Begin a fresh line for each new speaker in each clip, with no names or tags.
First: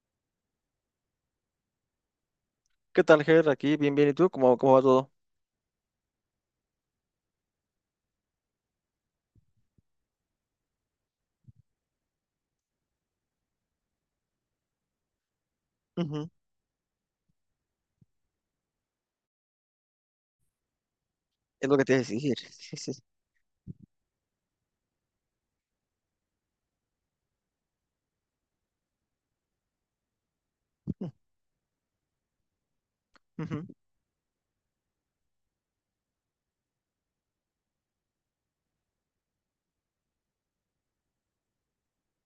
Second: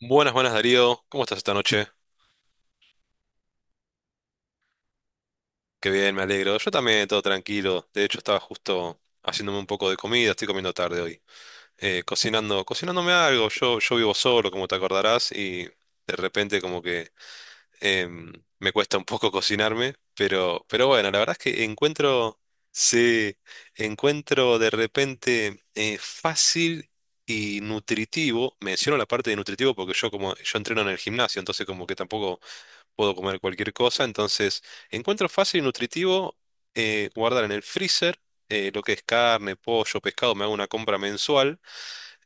Buenas, buenas Darío, ¿cómo estás esta noche?
¿Qué tal, Ger? Aquí, bien, bien. ¿Y tú? ¿Cómo va todo?
Qué bien, me alegro. Yo también, todo tranquilo. De hecho, estaba justo haciéndome un poco de comida, estoy comiendo tarde hoy. Cocinándome algo. Yo vivo solo, como te acordarás, y de
Ujú.
repente como que em, me cuesta un poco cocinarme, pero bueno, la verdad es que
Es lo que te iba a decir. Sí, sí.
sí, encuentro de repente fácil y nutritivo. Menciono la parte de nutritivo porque yo entreno en el
Mm,
gimnasio, entonces como que tampoco puedo comer cualquier
ujú,
cosa, entonces encuentro fácil y nutritivo guardar en el freezer lo que es carne, pollo, pescado, me hago una compra mensual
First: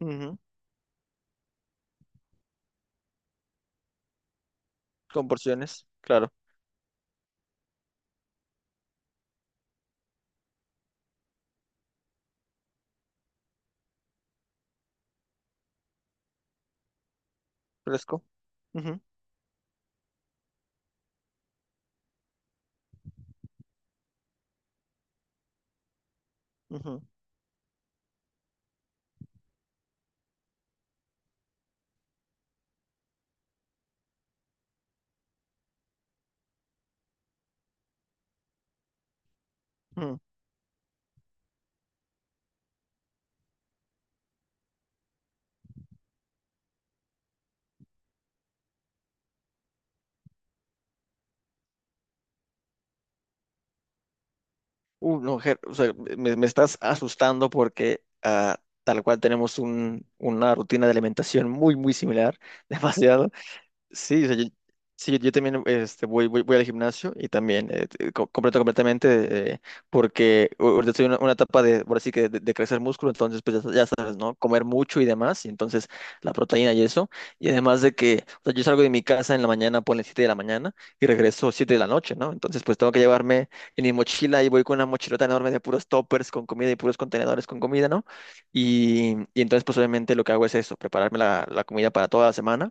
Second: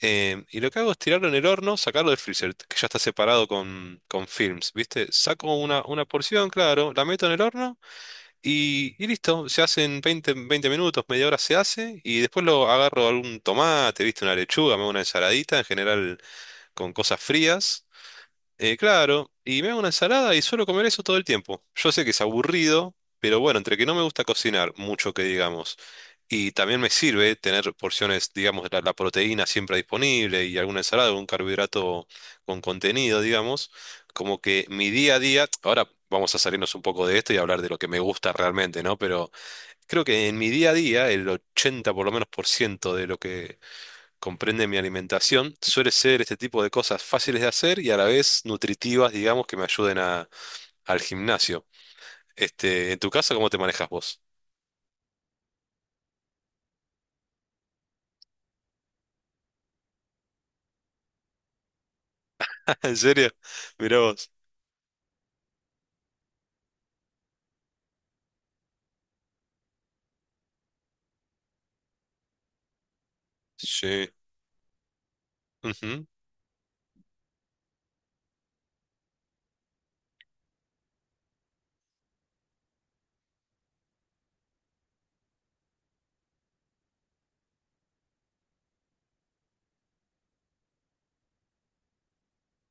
ujú.
y lo que hago es tirarlo en el horno, sacarlo del freezer, que ya está separado con films, ¿viste?
Con
Saco una,
porciones,
una
claro.
porción, claro, la meto en el horno y listo, se hace en veinte minutos, media hora se hace y después lo agarro algún tomate, ¿viste? Una lechuga, me hago una ensaladita, en general con cosas frías.
Fresco. Ujú,
Claro, y me hago una ensalada y suelo comer eso todo el tiempo. Yo sé que es aburrido, pero bueno, entre que no me gusta cocinar mucho que digamos, y también me
ujú,
sirve tener porciones, digamos, la proteína siempre disponible y alguna ensalada, algún carbohidrato con contenido, digamos. Como que mi día a día, ahora vamos a salirnos un poco de esto y hablar de lo que me gusta realmente, ¿no? Pero creo
ujú.
que en mi día a día, el 80 por lo menos por ciento de lo que comprende mi alimentación, suele ser este tipo de cosas fáciles de hacer y a la vez nutritivas, digamos, que me ayuden a, al gimnasio. ¿En tu casa cómo te manejas vos?
No, Ger, o sea, me estás asustando porque tal cual tenemos una rutina de alimentación muy, muy similar.
¿En serio?
Demasiado.
Mirá
Sí, o
vos.
sea, yo, sí, yo también este, voy al gimnasio y también completo completamente porque ahorita estoy en una etapa de, por así que de crecer músculo, entonces pues ya, ya
Sí.
sabes, ¿no? Comer mucho y demás, y entonces
Ujú,
la proteína y eso, y además de que, o sea, yo salgo de mi casa en la mañana, ponle 7 de la mañana y regreso 7 de la noche, ¿no? Entonces pues tengo que llevarme en mi mochila y voy con una mochilota enorme de puros toppers con comida y puros contenedores con comida, ¿no? Y entonces pues obviamente lo que hago es eso, prepararme la comida para toda la semana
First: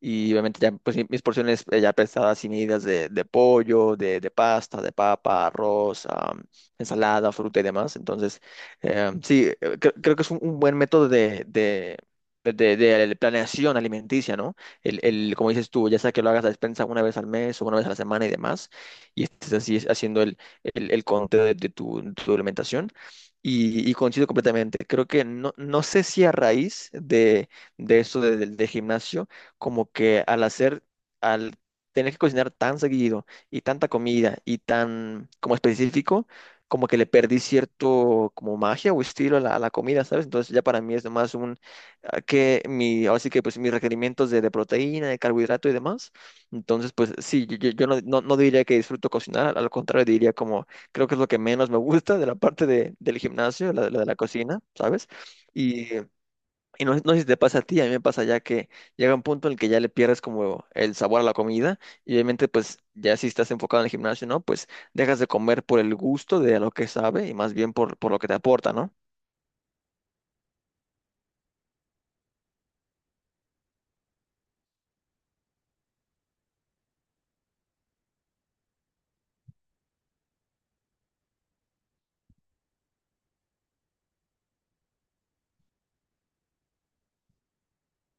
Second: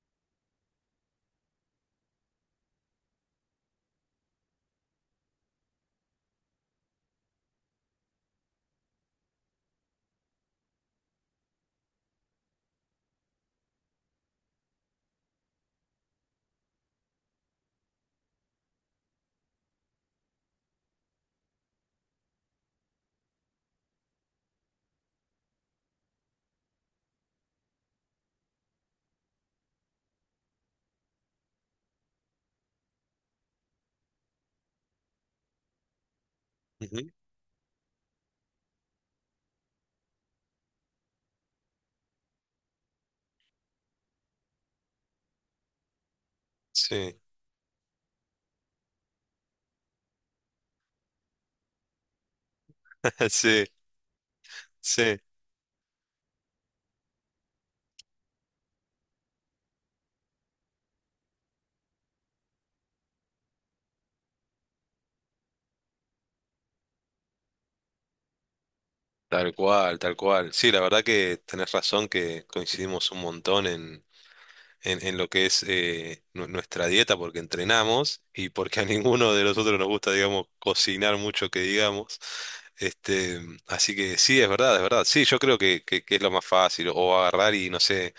y obviamente ya pues, mis porciones ya pesadas y medidas de pollo, de pasta, de papa, arroz, ensalada, fruta y demás. Entonces, sí, creo que es un buen método de planeación alimenticia, ¿no? El, como dices tú, ya sea que lo hagas a despensa una vez al mes o una vez a la semana y demás, y estés así haciendo el conteo de tu alimentación. Y coincido completamente. Creo que no, no sé si a raíz de esto del gimnasio, como que al tener que cocinar tan seguido y tanta comida y tan como específico, como que le
ujú.
perdí cierto como magia o estilo a la comida, ¿sabes? Entonces ya para mí es más un, ah, que mi, ahora sí que pues mis requerimientos de proteína, de carbohidrato y demás. Entonces pues
Sí.
sí, yo no diría que disfruto cocinar, al contrario diría como creo que es lo que menos me gusta de la parte del
Sí,
gimnasio, la de la cocina, ¿sabes?
sí.
Y y no, no sé si te pasa a ti, a mí me pasa ya que llega un punto en el que ya le pierdes como el sabor a la comida y obviamente pues ya si estás enfocado en el gimnasio, ¿no? Pues dejas de comer por el gusto de lo que sabe y más bien por lo que te aporta, ¿no?
Tal cual, tal cual. Sí, la verdad que tenés razón que coincidimos un montón en, en lo que es nuestra dieta porque entrenamos y porque a ninguno de nosotros nos gusta, digamos, cocinar mucho que digamos. Este, Así que sí, es verdad, es verdad. Sí, yo creo que, que es lo más fácil, o agarrar y no sé,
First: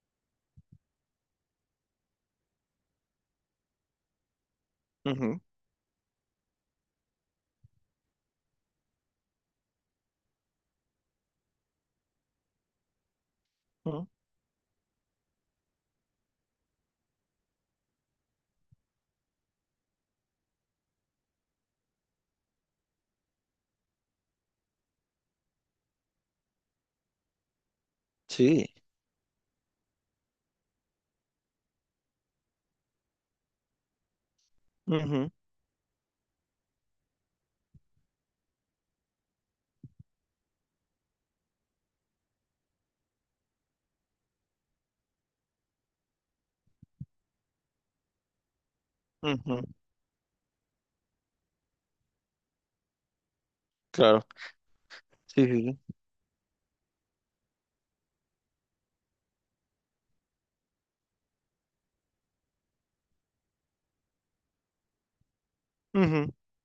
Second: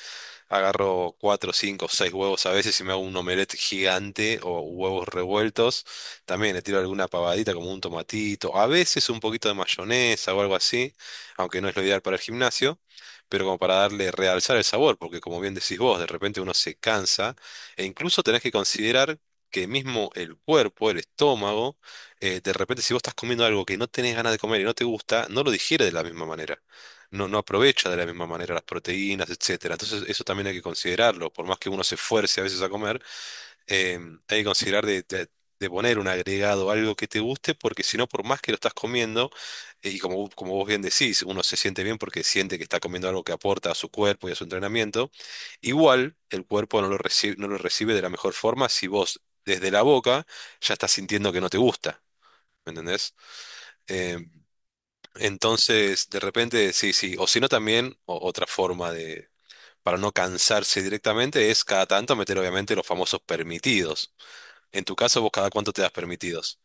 agarro cuatro, cinco, seis huevos a veces y me hago un omelette gigante o huevos
Ujú,
revueltos. También le tiro alguna pavadita como un tomatito, a veces un poquito de mayonesa o algo así, aunque no es lo ideal para el gimnasio, pero como para
ujú.
darle, realzar el sabor, porque como bien decís vos, de repente uno se cansa e incluso tenés que considerar que mismo el cuerpo, el estómago, de repente, si vos estás comiendo algo que no tenés ganas de comer y no te gusta, no lo digiere de la misma manera, no no aprovecha de la misma manera las
Sí.
proteínas, etcétera. Entonces, eso también hay que considerarlo. Por más que uno se esfuerce a veces a comer, eh, hay que considerar de, de-
Ujú,
de poner un agregado, algo que te guste, porque si no, por más que lo estás comiendo, y como, como vos bien decís, uno se siente bien porque siente que está comiendo algo que aporta a su cuerpo y a su entrenamiento, igual el cuerpo no lo recibe, no lo recibe de la mejor forma si vos
ujú.
desde la boca ya estás sintiendo que no te gusta. ¿Me entendés? Eh,
Claro. Sí, sí, sí.
entonces, de repente, sí, sí. O si no, también otra forma, de, para no cansarse directamente, es cada tanto meter, obviamente, los famosos permitidos. En tu caso, vos, ¿cada cuánto te das
Ujú.
permitidos?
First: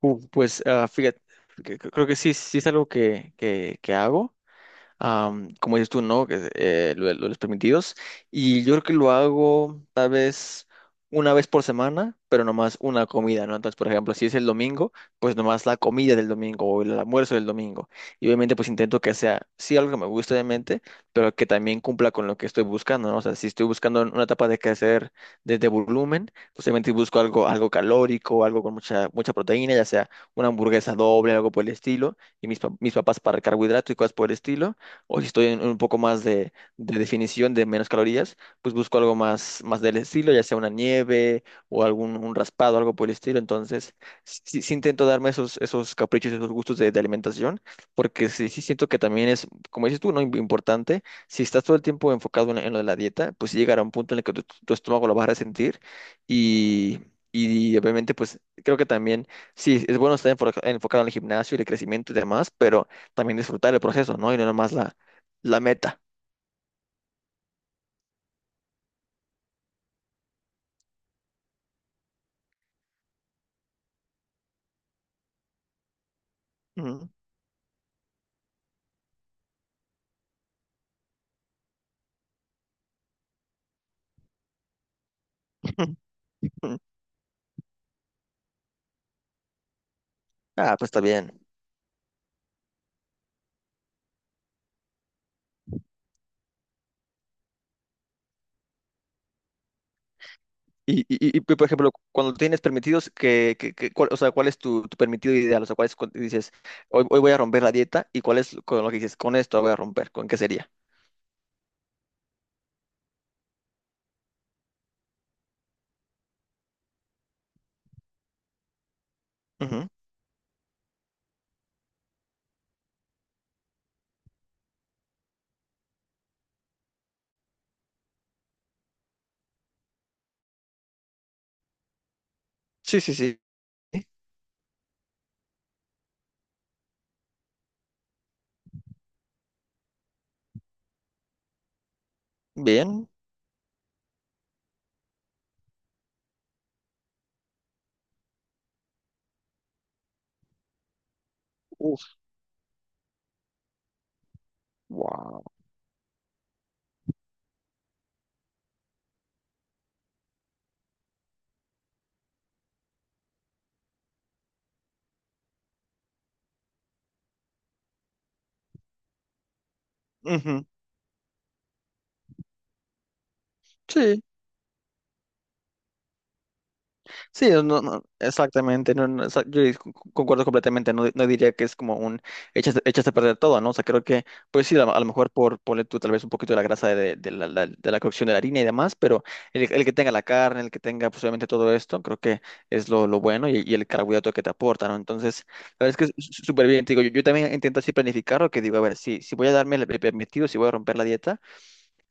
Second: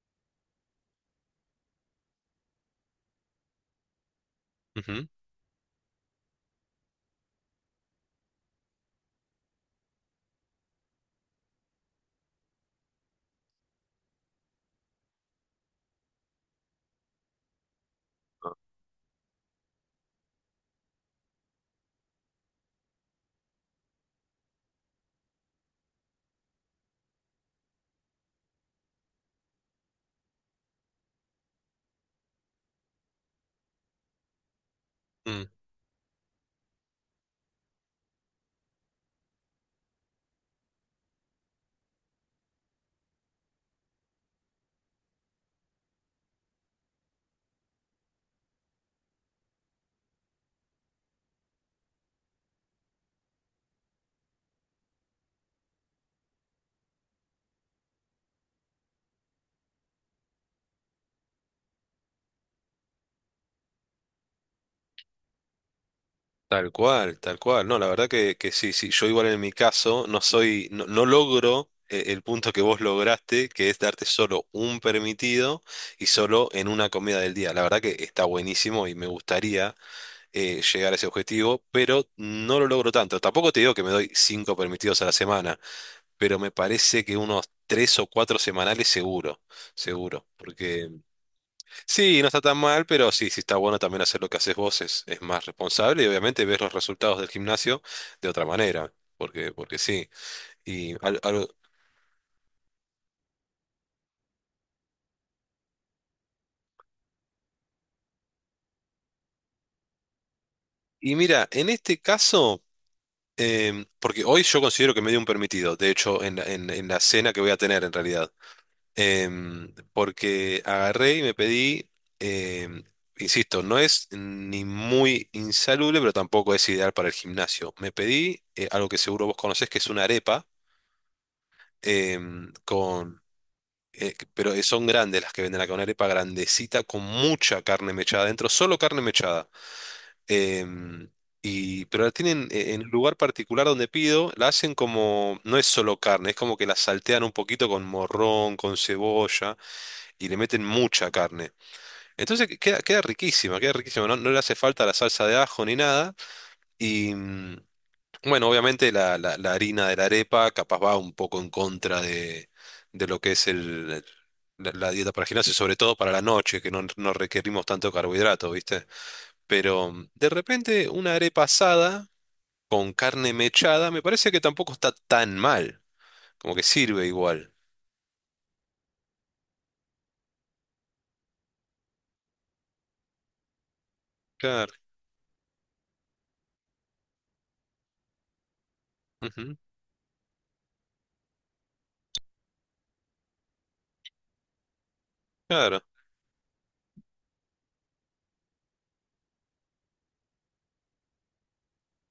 Pues fíjate, creo que sí, sí es algo que hago.
Ujú.
Como dices tú, ¿no? Que, de lo de los permitidos. Y yo creo que lo hago tal vez una vez por semana, pero nomás una comida, ¿no? Entonces, por ejemplo, si es el domingo, pues nomás la comida del domingo o el almuerzo del domingo. Y obviamente, pues intento que sea, sí, algo que me guste, obviamente, pero que también cumpla con lo que estoy buscando, ¿no? O sea, si estoy buscando una etapa de crecer desde volumen, pues obviamente busco algo, algo calórico, algo con mucha, mucha proteína, ya sea una hamburguesa doble, algo por el estilo y mis papas para carbohidrato y cosas por el estilo o si
Mm.
estoy en un poco más de definición de menos calorías, pues busco algo más, más del estilo, ya sea una nieve o algún un raspado, algo por el estilo. Entonces, sí, sí intento darme esos, esos caprichos, esos gustos de alimentación, porque sí, sí siento que también es, como dices tú, ¿no? Importante, si estás todo el tiempo enfocado en, lo de la dieta, pues sí llegará un punto en el que tu estómago lo vas a resentir y... Y obviamente, pues creo que también, sí, es bueno estar enfocado en el gimnasio y el crecimiento y demás, pero también disfrutar el proceso, ¿no? Y no nomás la meta.
Tal cual, tal cual. No, la verdad que sí, sí. Yo igual en mi caso no soy, no, no logro el punto que vos lograste, que es darte solo un permitido y solo en una
Ujú.
comida del día. La verdad que está buenísimo y me gustaría. Llegar a ese objetivo, pero no lo logro tanto. Tampoco te digo que me doy cinco permitidos a la semana, pero me parece que unos tres o cuatro semanales seguro, seguro.
Ah, pues
Porque
está bien.
sí, no está tan mal, pero sí, sí está bueno también hacer lo que haces vos, es más responsable y obviamente ves los resultados del gimnasio de otra manera, porque, porque sí. Y,
Y, y,
al-
y, y,
al-
por ejemplo, cuando tienes permitidos, o sea, ¿cuál es tu permitido ideal? O sea, ¿cuál es cuando dices, hoy voy a romper la dieta? ¿Y cuál es con lo que dices, con esto voy a romper? ¿Con qué sería?
y mira, en este caso... porque hoy yo considero que me dio un permitido, de hecho, en la, en la cena que voy a tener en realidad.
Ujú.
Porque agarré y me pedí, em, insisto, no es ni muy insalubre, pero tampoco es ideal para el gimnasio. Me pedí algo que seguro vos conocés, que es una arepa, em,
Sí, sí,
con,
sí.
pero son grandes las que venden acá, una arepa grandecita con mucha carne mechada adentro, solo carne mechada. Em, pero la tienen en un
Bien.
lugar particular donde pido, la hacen como, no es solo carne, es como que la saltean un poquito con morrón, con cebolla y le meten mucha carne.
Uf,
Entonces queda riquísima, queda riquísima. No, no le hace falta la salsa de
wow.
ajo ni nada. Y bueno, obviamente la, la harina de la arepa capaz va un poco en contra de lo que es el, la dieta para el gimnasio, sobre todo para la noche, que no, no requerimos tanto carbohidrato, ¿viste? Pero de
Ujú.
repente una arepa asada con carne mechada me
Sí.
parece que tampoco está tan mal. Como que sirve
Sí,
igual.
no, no, no, exactamente, no, no, yo concuerdo completamente, no, no diría que es como un echaste a perder todo, ¿no? O sea, creo que, pues
Claro.
sí, a lo mejor por ponle tú tal vez un poquito de la grasa de la cocción de la harina y demás, pero
Ujú.
el que tenga la carne, el que tenga pues obviamente todo esto, creo que es lo bueno y el carbohidrato que te aporta, ¿no? Entonces,
Claro.
la verdad es que es súper bien, te digo, yo también intento así planificarlo, que digo, a ver, si voy a darme el permitido, si voy a romper la dieta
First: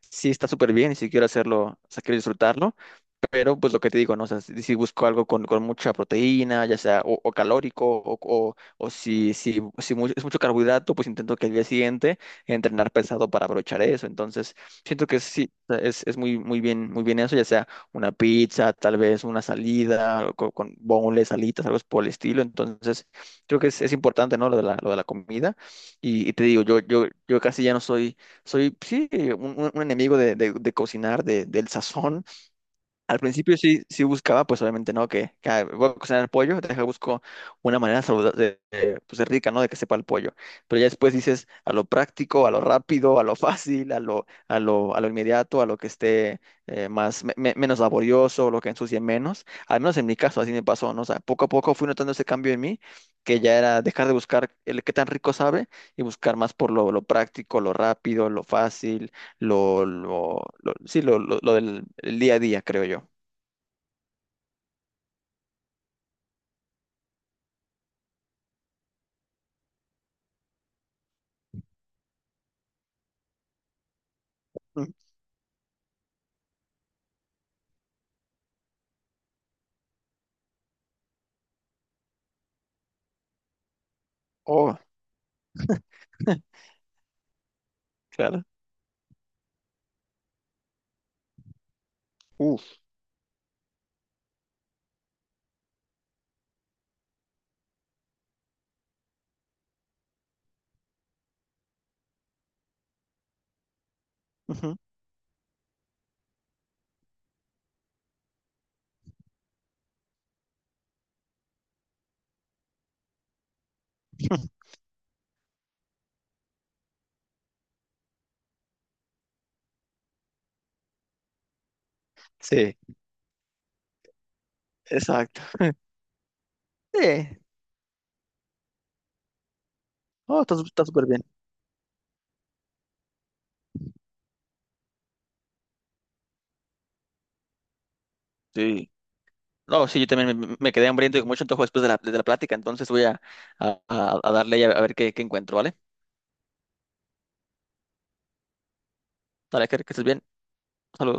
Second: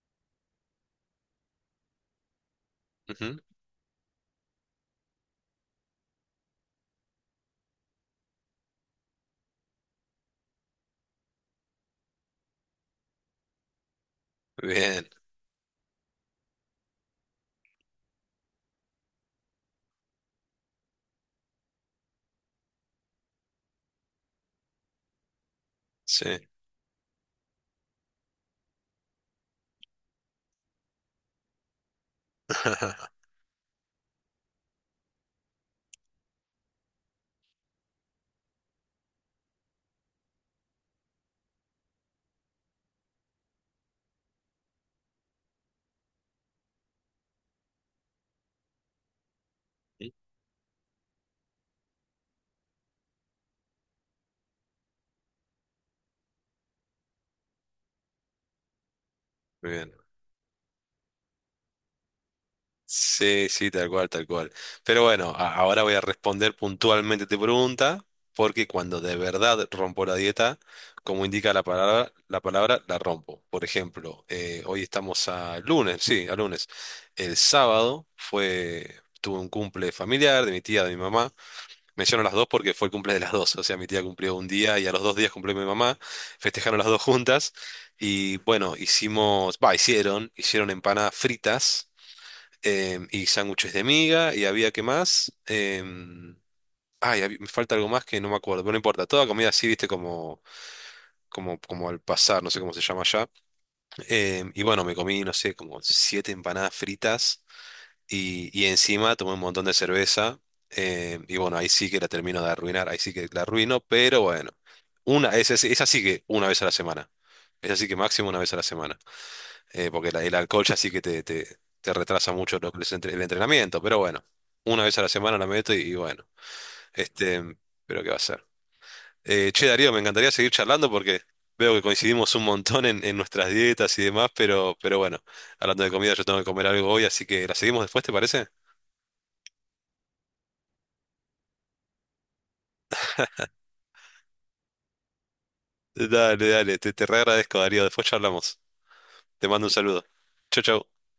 sí está súper bien y si quiero hacerlo, o sea, quiero disfrutarlo,
Ujú.
pero pues lo que te digo, ¿no? O sea, si busco algo con mucha proteína, ya sea o calórico, o si es mucho carbohidrato, pues intento que el día siguiente entrenar pesado para aprovechar eso. Entonces,
Bien.
siento que sí, o sea, es muy, muy bien eso, ya sea una pizza, tal vez una salida, con boneless, alitas, algo por el estilo. Entonces, creo que es importante, ¿no? Lo de la comida.
Sí.
Y te digo, yo casi ya no soy soy, sí, un enemigo de cocinar, del sazón, al principio sí, sí buscaba, pues obviamente no, que, voy a cocinar el pollo, deja busco una manera saludable, pues de rica, ¿no? De que sepa el pollo. Pero ya después dices a lo práctico, a lo rápido, a lo fácil, a lo inmediato, a lo que esté más, menos laborioso, lo que ensucie menos. Al menos en mi caso así me pasó, ¿no? O sea, poco a poco fui notando ese cambio en mí, que ya era dejar de buscar el qué tan rico sabe y buscar más por lo práctico, lo rápido, lo fácil
Muy bien.
sí, lo del el día a día, creo yo.
Sí, sí, tal cual, tal cual. Pero bueno, ahora voy a responder puntualmente tu pregunta, porque cuando de verdad rompo la dieta, como indica la palabra, la palabra, la rompo. Por ejemplo, hoy
Mm.
estamos a lunes, sí, a lunes. El sábado fue, tuve un cumple familiar de mi tía, de mi mamá. Menciono las dos porque fue el cumple de las dos. O sea, mi tía cumplió un día
Oh,
y a los 2 días cumplió mi mamá. Festejaron las dos juntas. Y
claro.
bueno, hicimos, va, hicieron empanadas fritas
Uf.
y sándwiches de miga, y había que más. Ay, me falta algo más que no me acuerdo, pero no importa, toda comida así, viste, como, como, como al pasar, no sé cómo se llama allá. Y
Ujú.
bueno, me comí, no sé, como siete empanadas fritas, y encima tomé un montón de cerveza. Y bueno, ahí sí que la termino de arruinar, ahí sí que la arruino, pero bueno, es así que una vez a la semana. Es así que máximo una vez a la semana, porque el alcohol ya sí que te, te retrasa mucho lo
Sí,
que es el entrenamiento, pero bueno, una vez a la semana
exacto.
la meto y bueno,
Sí.
este, pero qué va a ser. Che, Darío, me encantaría
Oh,
seguir
está
charlando
súper
porque
bien.
veo que coincidimos un montón en, nuestras dietas y demás, pero bueno, hablando de comida, yo tengo que comer algo hoy, así que la seguimos después, ¿te parece?
Sí. No, sí, yo también me quedé hambriento y con mucho antojo después de la plática, entonces voy a darle y a ver qué encuentro, ¿vale?
Dale, dale, te re agradezco, Darío, después charlamos. Te mando
Dale,
un
que
saludo.
estés bien.
Chau, chau.
Saludos.